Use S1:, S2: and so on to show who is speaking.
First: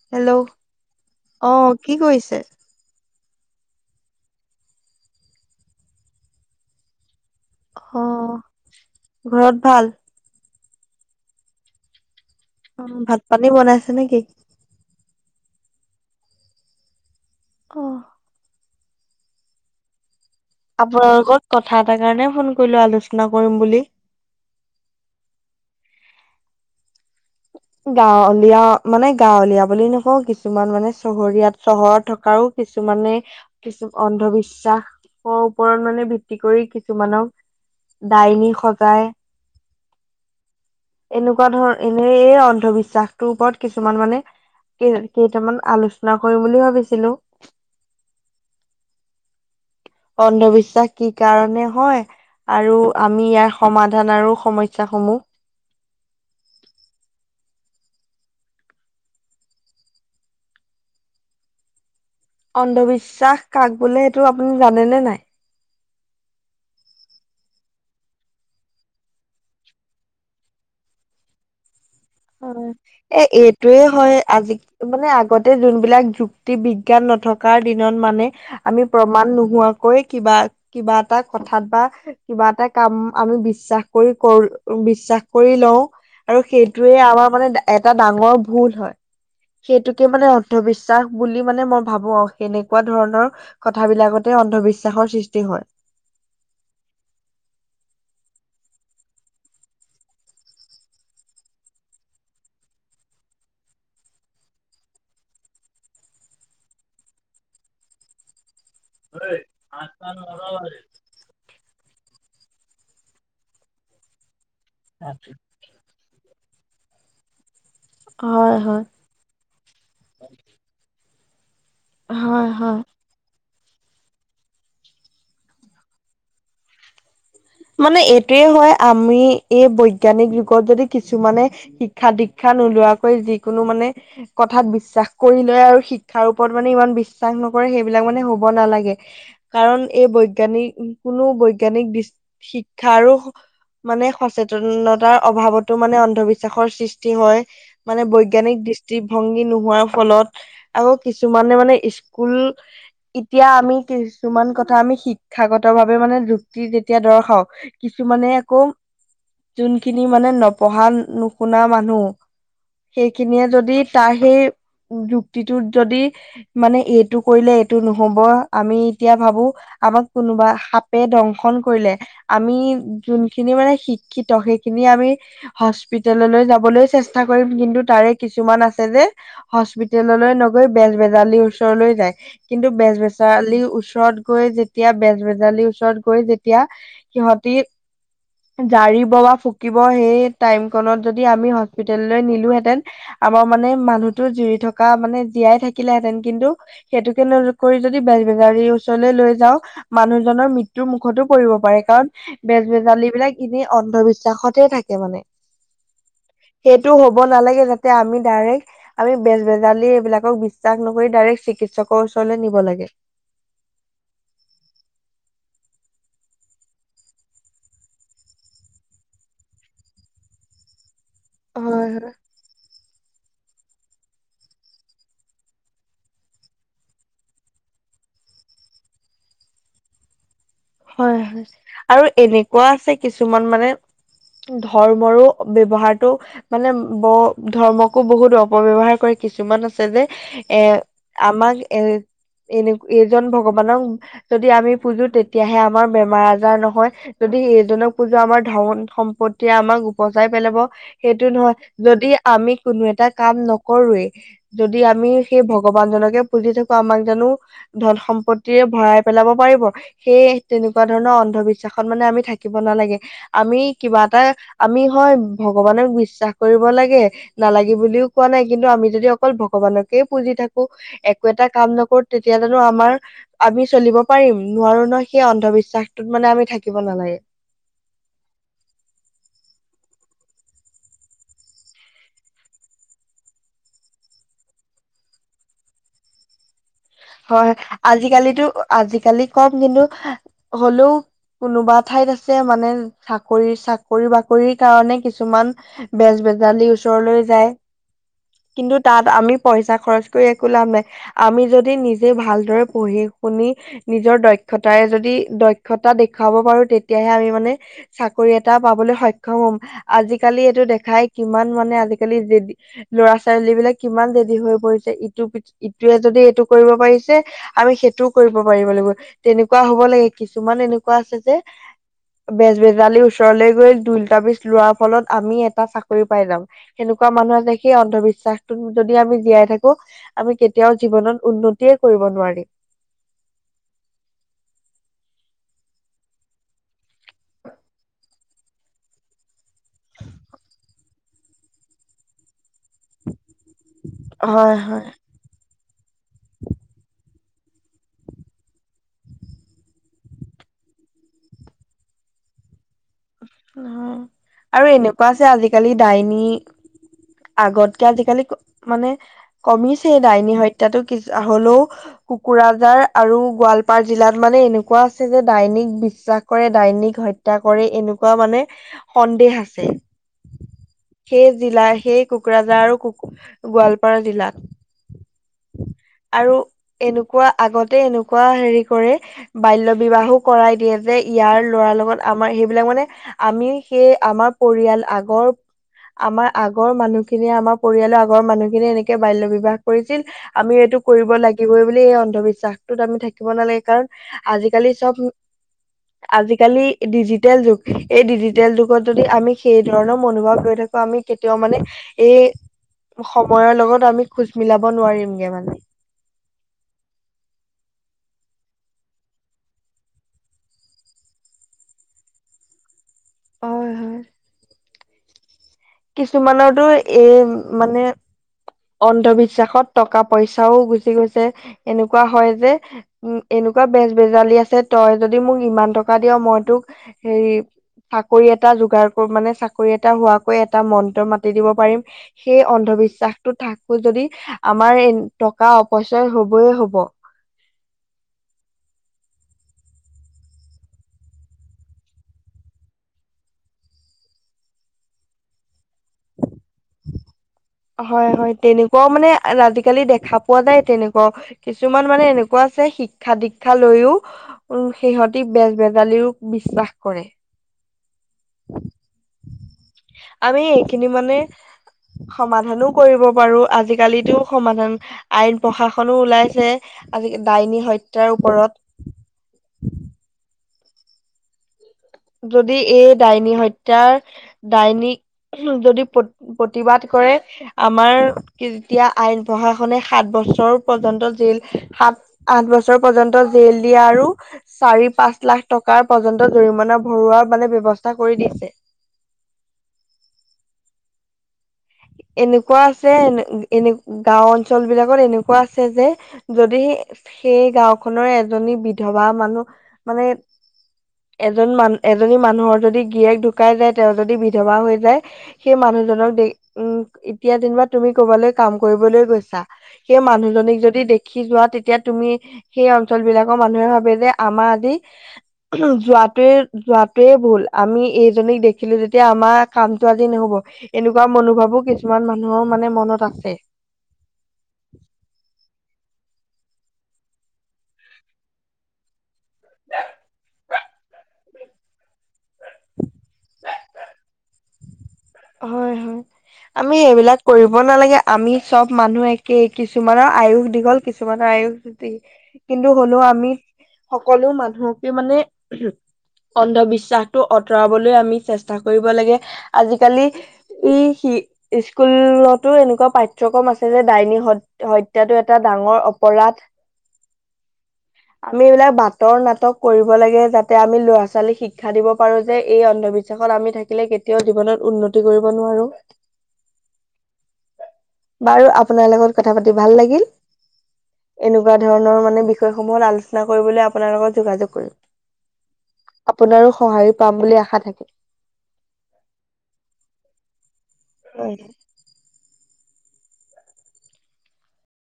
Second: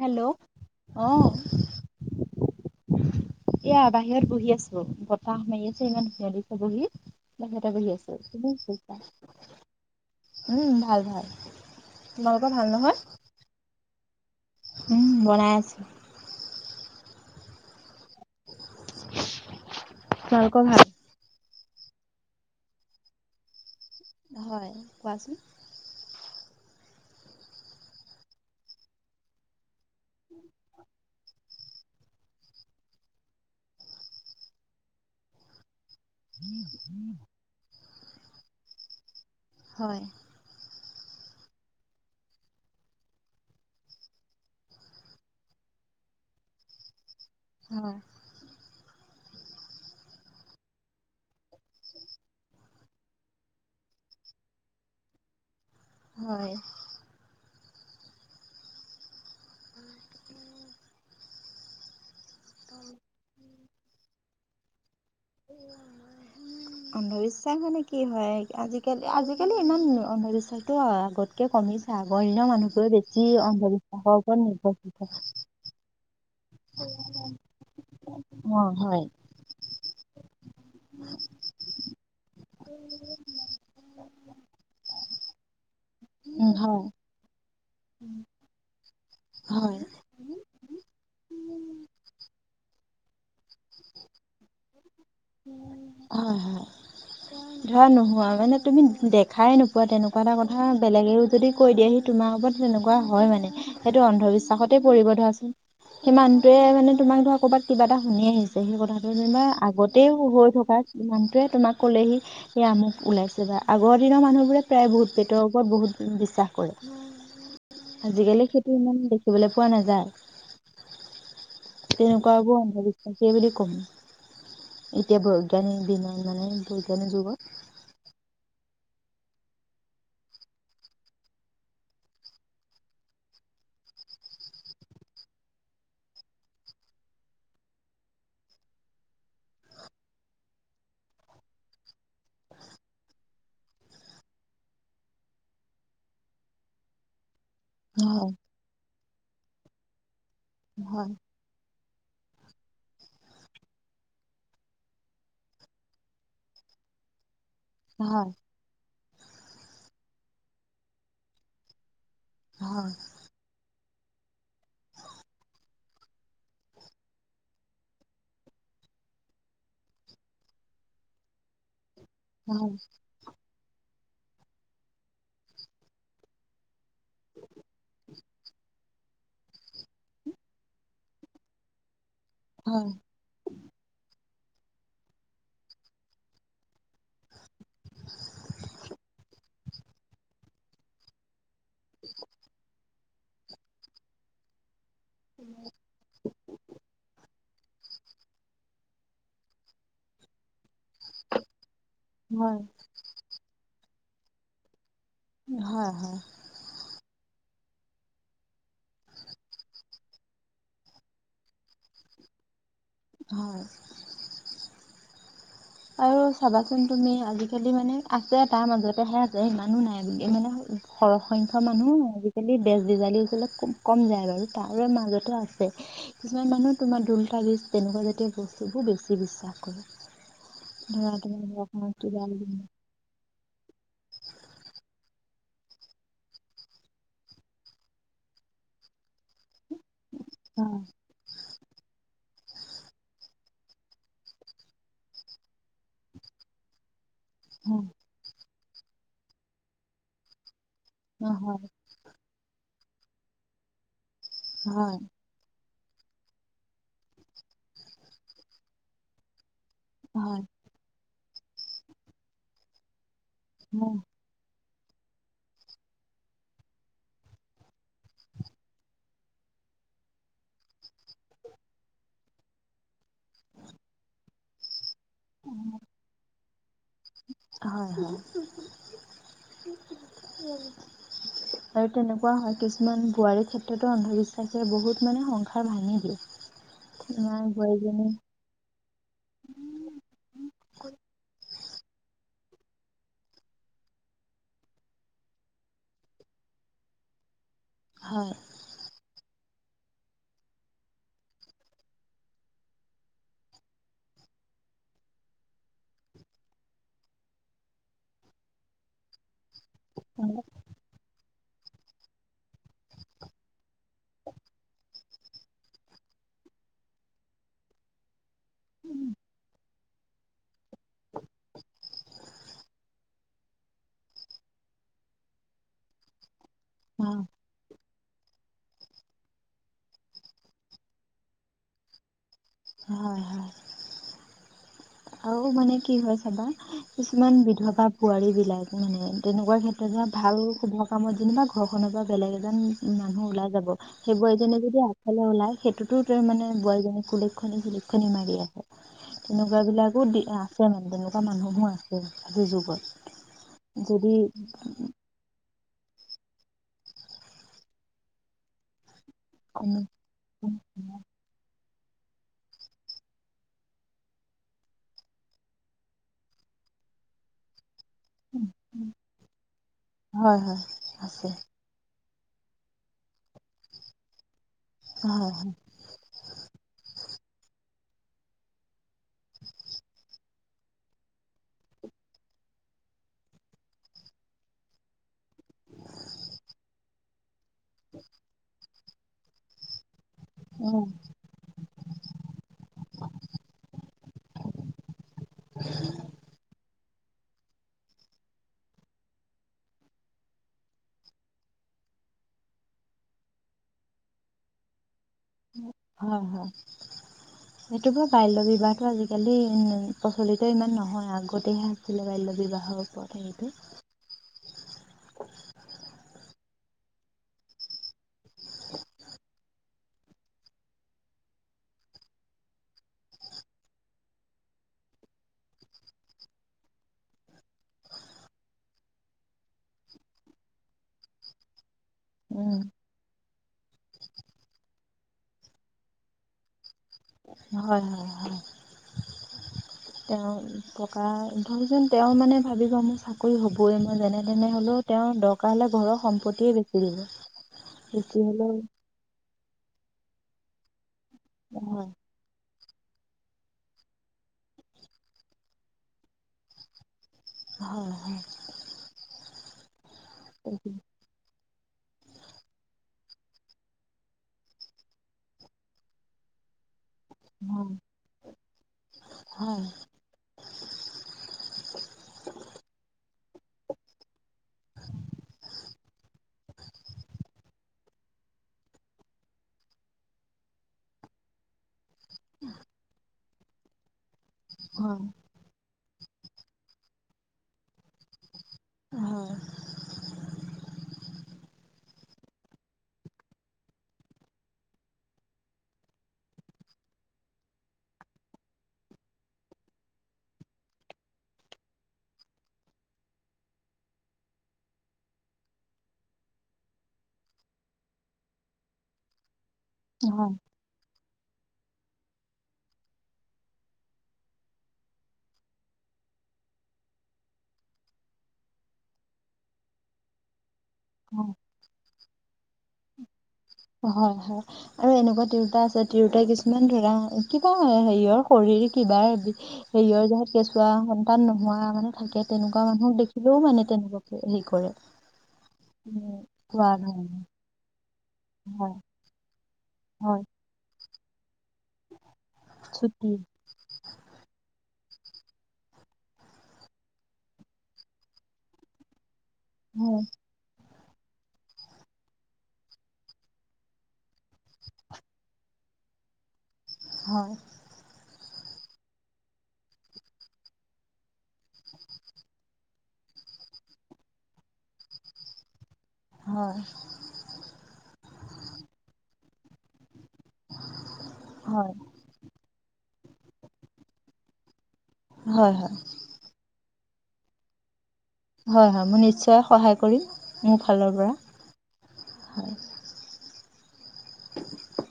S1: Hello. আহ।
S2: অ কি কৰিছে
S1: এতিয়া বাহিৰত বহি আছো। বতাহ মাৰি আছে ইমান ধুনীয়া দিছে বহি।
S2: অ ঘৰত ভাল
S1: [unintelligible] উম ভাল ভাল। তোমালোকৰ ভাল
S2: অ
S1: নহয়?
S2: ভাত-পানী বনাইছে নেকি?
S1: বনাই আছে।
S2: অ।
S1: [unintelligible] ভাল?
S2: আপোনাৰ লগত কথা এটাৰ কাৰণে ফোন কৰিলো আলোচনা কৰিম বুলি।
S1: হয়, কোৱাচোন।
S2: গাঁৱলীয়া মানে গাঁৱলীয়া বুলি নকওঁ। কিছুমান মানে চহৰীয়াত চহৰত থকাৰো। কিছুমানে কিছু অন্ধবিশ্বাসৰ ওপৰত মানে। ভিত্তি কৰি কিছুমানক দাইনি সজাই।
S1: হয়।
S2: এনেকুৱা ধৰ এনে অঞ্চ অন্ধবিশ্বাসটোৰ ওপৰত কিছুমান মানে কেইটামান আলোচনা কৰিম বুলি ভাবিছিলো।
S1: হয়।
S2: অন্ধবিশ্বাস কি কাৰণে হয়। আৰু আমি ইয়াৰ সমাধান আৰু সমস্যাসমূহ।
S1: হয়।
S2: অন্ধবিশ্বাস কাক বোলে সেইটো আপুনি জানেনে নাই।
S1: অন্ধবিশ্বাস মানে কি হয় আজিকালি আজিকালি ইমান অন্ধবিশ্বাসটো আগতকৈ কমিছে। আগৰ দিনৰ
S2: অ'
S1: মানুহবোৰে বেছি
S2: এ এইটোয়ে
S1: অন্ধবিশ্বাসৰ
S2: হয়
S1: ওপৰত
S2: আজি মানে
S1: নিৰ্ভৰশীল
S2: আগতে যোনবিলাক যুত্তি বিজ্ঞান নথকাৰ দিনত মানে
S1: অ
S2: আমি
S1: হয়
S2: প্ৰমাণ নোহোৱাকৈ কিবা কিবা এটা কথাত বা কিবা এটা কাম আমি বিশ্বাস কৰি কৰো বিশ্বাস। কৰি লও আৰু
S1: উম হয়
S2: সেইটোয়ে আমাৰ মানে এটা ডাঙৰ ভুল হয়।
S1: হয়
S2: সেইটোকে মানে অন্ধবিশ্বাস বুলি মানে মই ভাবো আৰু সেনে। এনেকুৱা ধৰণৰ কথাবিলাকতে অন্ধবিশ্বাস।
S1: হয়, হয়, ধৰা নোহোৱা মানে। তুমি দেখাই নোপোৱা তেনেকুৱা এটা কথা বেলেগেও যদি কৈ দিয়ে সেই তোমাৰ ওপৰত তেনেকুৱা হয় মানে। সেইটো অন্ধবিশ্বাসতে পৰিব ধৰাচোন সেই মানুহটোৱে মানে তোমাক ধৰা ক'ৰবাত কিবা এটা শুনি আহিছে। সেই কথাটো যেনিবা আগতে হৈ থকা কিমানটোৱে তোমাক। ক'লেহি সেয়া আমুক ওলাইছে বা আগৰ দিনৰ মানুহবোৰে প্ৰায় বহুত ভূট পেটৰ ওপৰত বহুত বিশ্বাস কৰে। আজিকালি
S2: হয়
S1: সেইটো
S2: হয়
S1: ইমান দেখিবলৈ পোৱা নাযায়।
S2: হয়
S1: তেনেকুৱাবোৰ
S2: হয়।
S1: অন্ধবিশ্বাসেই বুলি কম। এতিয়া বৈজ্ঞানিক বি মানে বৈজ্ঞানিক যুগত।
S2: মানে এইটোয়ে হয় আমি এই বৈজ্ঞানিক যুগত যদি কিছুমানে শিক্ষা দীক্ষা। নোলোৱাকৈ যিকোনো মানে কথাত বিশ্বাস কৰি লয় আৰু শিক্ষাৰ ওপৰত মানে ইমান বিশ্বাস ন। সেইবিলাক মানে হ'ব নালাগে। কাৰণ এই বৈজ্ঞানিক কোনো বৈজ্ঞানিক দৃষ্টি শিক্ষা আৰু মানে সচেতনতাৰ অভাৱতো মানে অন্ধবিশ্বাসৰ সৃষ্টি হয়। মানে
S1: হয়
S2: বৈজ্ঞানিক দৃষ্টিভংগী নোহোৱাৰ ফলত আকৌ
S1: হয়
S2: কিছুমানে মানে ভূল এতিয়া আমি কিছুমান কথা আমি শিক্ষাগত ভাৱে মানে যুক্তি এতিয়া দৰ্শাও কিছুমানে
S1: হয়
S2: আকৌ যোনখিনি মানে নপঢ়া নুশুনা মানুহ
S1: হয়
S2: সেইখিনিয়ে যদি। তাৰ সেই যুক্তিটো যদি মানে এইটো কৰিলে এইটো নহ'ব আমি এতিয়া ভাবো। আমাক কোনোবা সাপে দংশন কৰিলে, আমি যোনখিনি মানে শিক্ষী শিক্ষিত সেইখিনি আমি হস্পিতেললৈ যাবলৈ চেষ্টা কৰিম। কিন্তু, তাৰে কিছুমান আছে যে হস্পিতেললৈ নগৈ বেজ বেজালিৰ ওচৰলৈ যায়। কিন্তু
S1: হয়
S2: বেজবেচাৰলীৰ ওচৰত গৈ যেতিয়া বেজবেজাৰালিৰ ওচৰত গৈ যেতিয়া এতিয়া সিহঁতি জাৰিব বা ফুকিব সেই টাইমকণত যদি আমি। হস্পলৈ নিলোতেন আমাৰ মানে মানুহতো জুৰি থকা। থকা মানে জীয়াই থাকিলেহেঁতেন। কিন্তু, সেইটোকে কৰি যদি বেজ বেজাৰীৰ ওচৰলৈ লৈ যাওঁ মানুহজনৰ মৃত্যু মুখ। মুখতো পৰিব পাৰে, কাৰণ
S1: হয়,
S2: বেজ বেজালী বিলাক এনেই অন্ধবিশ্বাসতে থাকে। মানে।
S1: হয়, হয়,
S2: সেইটো হ'ব ন নালাগে তাতে, আমি ডাইৰেক আমি বেজ-বেজালি এইবিলাকক বিশ্বাস নকৰি ডাইৰেক চিকিৎসকৰ ওচৰলৈ নিব লাগে।
S1: হয়। আৰু চাবাচোন তুমি আজিকালি মানে আছে তাৰ মাজতেহে আছে, ইমানো নাই বুলি, মানে সৰহ সংখ্যক
S2: হয়
S1: মানুহ আজিকালি বেজ-বেজালী কম যায় বাৰু। তাৰে মাজত আছে, কিছুমান মানুহ তোমাৰ দল টাবিছ তেনেকুৱা জাতীয় সেইবোৰ বেছি বিশ্বাস কৰে। ধৰা
S2: হয়
S1: তোমাৰ
S2: হয়
S1: ঘৰখনত
S2: আৰু
S1: কিবা
S2: এনেকুৱা আছে কিছুমান মানে ধৰ্মৰো ব্যৱহাৰতটো মানে ব ধৰ্মকো বহুত অপব্যৱহাৰ কৰে, কিছুমান আ যে এ
S1: হয়,
S2: আমাক এ এনে-এইজন ভগৱানক যদি আমি পুজো তেতিয়াহে আমাৰ বেমাৰ আজাৰ নহয়। যদি
S1: হয়,
S2: সেইজনক পুজা আমাৰ ধন সম্পত্তিয়ে আমাক উপজাই পেলাব। সেইটো নহয়।
S1: হয়,
S2: যদি আমি কোনো এটা কাম নকৰোৱেই, যদি
S1: হয়,
S2: আমি সেই ভ ভগৱান জনকে পুজি থাকো, আমাক জানো ধন সম্পত্তিৰে ভৰাই পেলাব পাৰিব। সেইয়ে
S1: হয়,
S2: তেনেকুৱা ধৰণৰ অন্ধবিশ্বাসত মানে আমি থাকিব নালাগে। আমি
S1: হয়।
S2: কিবা এটা আমি হয় ভগৱানক বিশ্বাস কৰিব লাগে, নালাগে বুলিও কোৱা নাই। কিন্তু আমি যদি অকল ভগ ভগৱানকে পুজি থাকো, একো এটা কাম নকৰো, তেতিয়া জানো আমাৰ আমি চলিব পাৰিম। নোৱাৰো নহয়। সেই অন্ধবিশ্বাসত মানে আমি থাক
S1: হয় হয়। আৰু তেনেকুৱা হয়। কিছুমান বোৱাৰীৰ ক্ষেত্ৰতো অন্ধবিশ্বাসে বহুত মানে সংসাৰ ভাঙি দিয়ে।
S2: [inaudible]
S1: তোমাৰ
S2: হয়।
S1: বোৱাৰীজনী
S2: আজিকালিতো, আজিকালি কম কিন্তু হ'লেও কোনোবা ঠাইত আছে, মানে চাকৰি-চাকৰি-বাকৰিৰ কাৰণে কিছুমান বেজ-বেজালি ওচৰলৈ যায়।
S1: হয়,
S2: কিন্তু তাত আমি পইচা খৰচ কৰি একো লাভ নাই। আমি যদি নিজে যে ভালদৰে পঢ়ি-শুনি নিজৰ দক্ষতাৰে যদি দক্ষতা দেখুৱাব পাৰো তেতিয়া আমি মানে চাকৰি এটা পাবলৈ সক্ষম হম, আজিকালি এইটো দেখাই কিমান মানে আজিকালি ল'ৰা-ছোৱালী বিলাক কিমান জেদী হৈ পৰিছে। ইটো-ইটোৱে যদি এইটো কৰিব পাৰিছে, আৰু সেইটোও কৰিব পাৰিব লাগিব। তেনেকুৱা হৈ হ'ব লাগে। কিছুমান এনেকুৱা আছে যে বেজ-বেজালিৰ ওচৰলৈ গৈ ঢুল-তাবিজ লোৱাৰ ফলত আমি এটা চাকৰি পাই যাম। সেনেকুৱা
S1: হয়।
S2: মানুহ আছে, সেই অন্ধবিশ্বাস বিশ্বাসত যদি আমি জীয়াই থাকো, আমি কেতিয়াও জীৱনত উন্নতিয়ে কৰিব নোৱাৰিম।
S1: হয় হয়। আৰু মানে কি হয় চাবা কিছুমান বিধৱা বোৱাৰী বিলাক মানে তেনেকুৱা ক্ষেত্ৰত যে ভাল ভাল শুভ কামত যেনিবা ঘৰখনৰ পৰা বেলেগ এজন মানুহ ওলাই যাব, সেইবোৰ
S2: হয়
S1: এজনে
S2: হয়
S1: যদি আগফালে ওলাই সেইটোতো তাৰ মানে বোৱাৰীজনীক কুলক্ষণী-সুলক্ষনী মাৰি আছে। তেনেকুৱা বিলাকো দি আছে মানে তেনেকুৱা মানুহো আছে আজিৰ যুগত।
S2: অ
S1: যদি
S2: আৰু এনেকুৱা আছে আজিকালি ডাইনী আগতকে আজিকালি মানে কমিছে ডাইনী হত্যাটো। কিচ-হলেও কোকৰাঝাৰ আৰু গোৱালপাৰ জিলাত মানে এনেকুৱা আছে যে ডাইনিক বিশ্বাস কৰে। ডাইন নিক হত্যা কৰে এনেকুৱা একা মানে সন্দেহ আছে।
S1: হয় হয় আছে
S2: সেই জিলাৰ সেই কোকৰাঝাৰ আৰু গোৱালপাৰা জিলাত।
S1: হয় হয়
S2: আৰু এনেকুৱা কোৱা আগতে এনেকুৱা হেৰি কৰে বাল্য বিবাহো কৰাই দিয়ে যে, ইয়াৰ ল'ৰাৰ লগত আমাৰ সেইবিলাক মানে, আমি সেই আমাৰ পৰিয়াল আগৰ আমাৰ আগৰ আগৰ মানুহখিনিয়ে, আমাৰ পৰিয়ালৰ আগৰ মানুহখিনিয়ে, এনেকে বাল্য বিবাহ কৰি ছিল, আমি এইটো
S1: উম
S2: কৰিব লাগিবই বুলি এই অন্ধবিশ্বাসতোত আমি থাকিব নালাগে, কাৰণ আজিকালি চব [unintelligible] আজিকালি ডিজিটেল যুগ, এই ডিজিটেল যুগত যদি আমি সেই ধৰণৰ মনোভাৱ লৈ থাকো আমি কেত তিয়াও মানে এই, সময়ৰ লগত আমি খোজ মিলাব নোৱাৰিম।
S1: হয়, হয়। সে টোতো বাল্য বিবাহটো আজিকালি ইম প্ৰচলিত ইমান নহয়, আগতেহে আছিলে বাল্য বিবাহৰ ওপৰত। এইটো [inaudible]
S2: হয় হয়। কিছুমানৰতো এ মানে অন্ধবিশ্বাসত টকা পইচাও গুচি গৈছে, এনেকুৱা হয় যে উম, এন এনেকুৱা বেজ বেজালি আছে তই যদি মোক ইমান টকা দিয় মই তোক হেৰি চাকৰি এটা যোগাৰ কৰোঁ মানে চাকৰি এটা হোৱা কৈ এটা মন্ত্ৰ মাতি দিব পাৰিম, সেই
S1: উম,
S2: অন্ধবিশ্বাসতো থাকবো যদি আমাৰ এই ত টকা অপচয় হ'বয়ে হ'ব।
S1: হয় হয় হয়। তেওঁ টকা ধৰকচোন তেওঁ মানে ভাবিব মোৰ চাকৰি হ'বই মই যেনে তেনে হ'লেও তেওঁ দৰকাৰ হ'লে ঘৰৰ সম্পত্তিয়ে বিক্ৰি দিব।
S2: হয়
S1: বেচি
S2: হয়,
S1: হ'লেও
S2: তেনেকুৱাও মানে আজিকালি দেখা পোৱা যায় তেনে ব, কিছুমান
S1: হয়
S2: মানে এনেকুৱা ছে শিক্ষা দীক্ষা লৈও উম, সিহঁতি বেজ বেজালিও বিশ্বাস কৰে।
S1: হয় হয় [inaudible]
S2: আমি
S1: হয়
S2: এইখিনি মানে সমাধানো কৰিব পাৰোঁ, আজিকালিতো সমাধান আইন প্ৰশাসনো ওলাইছে আজিকা ডাইনী হত্যাৰ
S1: হয়
S2: ওপৰত। যদি এই ডাইনী হত্যাৰ, ডাইনীক যদি প্ৰত-প্ৰতিবাদ কৰে আমাৰ তেতিয়া আইন প্ৰশাসনে সাত ব ছৰ পৰ্যন্ত জেল, সাত আঁঠ বছৰ পৰ্যন্ত জেল দিয়া আৰু চাৰি
S1: হয়
S2: পাঁচ লাখ টকাৰ পৰ্যন্ত জৰিমনা ভৰোৱাৰ মানে ব্যৱস্থা কৰি দিছে।
S1: হয় [inaudible]
S2: এনেকুৱা আছে এন এনে গাওঁ অঞ্চল বিলাকত এনেকুৱা আছে যে, যদি [inaudible] সেই গাওঁখনৰে এজনী বিধৱা মানুহ মানে এজন মান এজনী মানুহৰ যদি গীৰিয়েক ঢুকাই যায় তেওঁ যদি বিধৱা হৈ যায়, সেই মানুহ জনক দে উম, এতিয়া যেনিবা তুমি কবালৈ কাম কৰিবলৈ গৈছা, সেই
S1: হয়
S2: মানুহজনীক যদি দে খি যোৱা তেতিয়া তুমি সেই অঞ্চল বিলাকৰ মানুহে ভাবে যে আমাৰ আজি [inaudible] যোৱা তাতে যোৱাতোৱে ভুল, আমি এইজনীক দেখিলোঁ যেতিয়া আমাৰ কামটো আজি ন'হব এনেকুৱা
S1: হয়
S2: মনোভাৱো কিছুমান মানুহৰ মানে মনত আছে।
S1: হয়, হয়। আৰু এনেকুৱা তিৰোতা আছে তিৰোতা কিছুমান ধৰা কিবা হেৰিয়ৰ শৰীৰ কিবা, হেৰিয়ৰ জহত কেঁচুৱা সন্তান নোহোৱা মানে থাকে তেনেকুৱা মানুহক দেখিলেও মানে তেনেকুৱাকে হেৰি কৰে।
S2: হয়, হয়।
S1: উম খোৱাৰ
S2: আমি
S1: ধৰণে
S2: এইবিলাক কৰিব নালাগে আমি চব
S1: হয়
S2: মানুহ একে কিছুমানৰ
S1: হয়
S2: আয়ুস দীঘল কিছুমানৰ আয়ুস ছুটি। কিন্তু হ'লেও
S1: ছুটি
S2: আমি, সকলো মানুহ কি মানে, অন্ধবিশ্বাসটো অতৰাবলৈ আমি চেষ্টা কৰিব লাগে কালি
S1: হয়,
S2: ই সি স্কুলতো এনেকুৱা পাঠ্যক্ৰম আছে যে ডাইনী হত হত্যাটো এটা ডাঙৰ অপ পৰাধ।
S1: হয়।
S2: আমি এইবিলাক বাটৰ নাটক ক'ৰিব লাগে যাতে আমি ল'ৰা ছোৱালীক শিক্ষা দিব পাৰোঁ যে এই অন্ধবি বিশ্বাসত আমি থাকিলে কেতিয়াও জীৱনত উন্নতি কৰিব নোৱাৰোঁ।
S1: হয়।
S2: বাৰু, আপোনাৰ লগত কথা পাতি ভাল লাগিল। এনেকুৱা
S1: হয়,
S2: ধৰণৰ মানে বিষয় সমূহত আলোচনা কৰিবলৈ আপোনাৰ লগত যোগাযোগ কৰিম।
S1: হয়, হয়।
S2: সহায়ো পাম বুলি আশা থাক
S1: হয়, হয়, মই নিশ্চয় সহায় কৰিম মোৰ ফালৰ পৰা।
S2: হয়।
S1: হয় [unintelligible]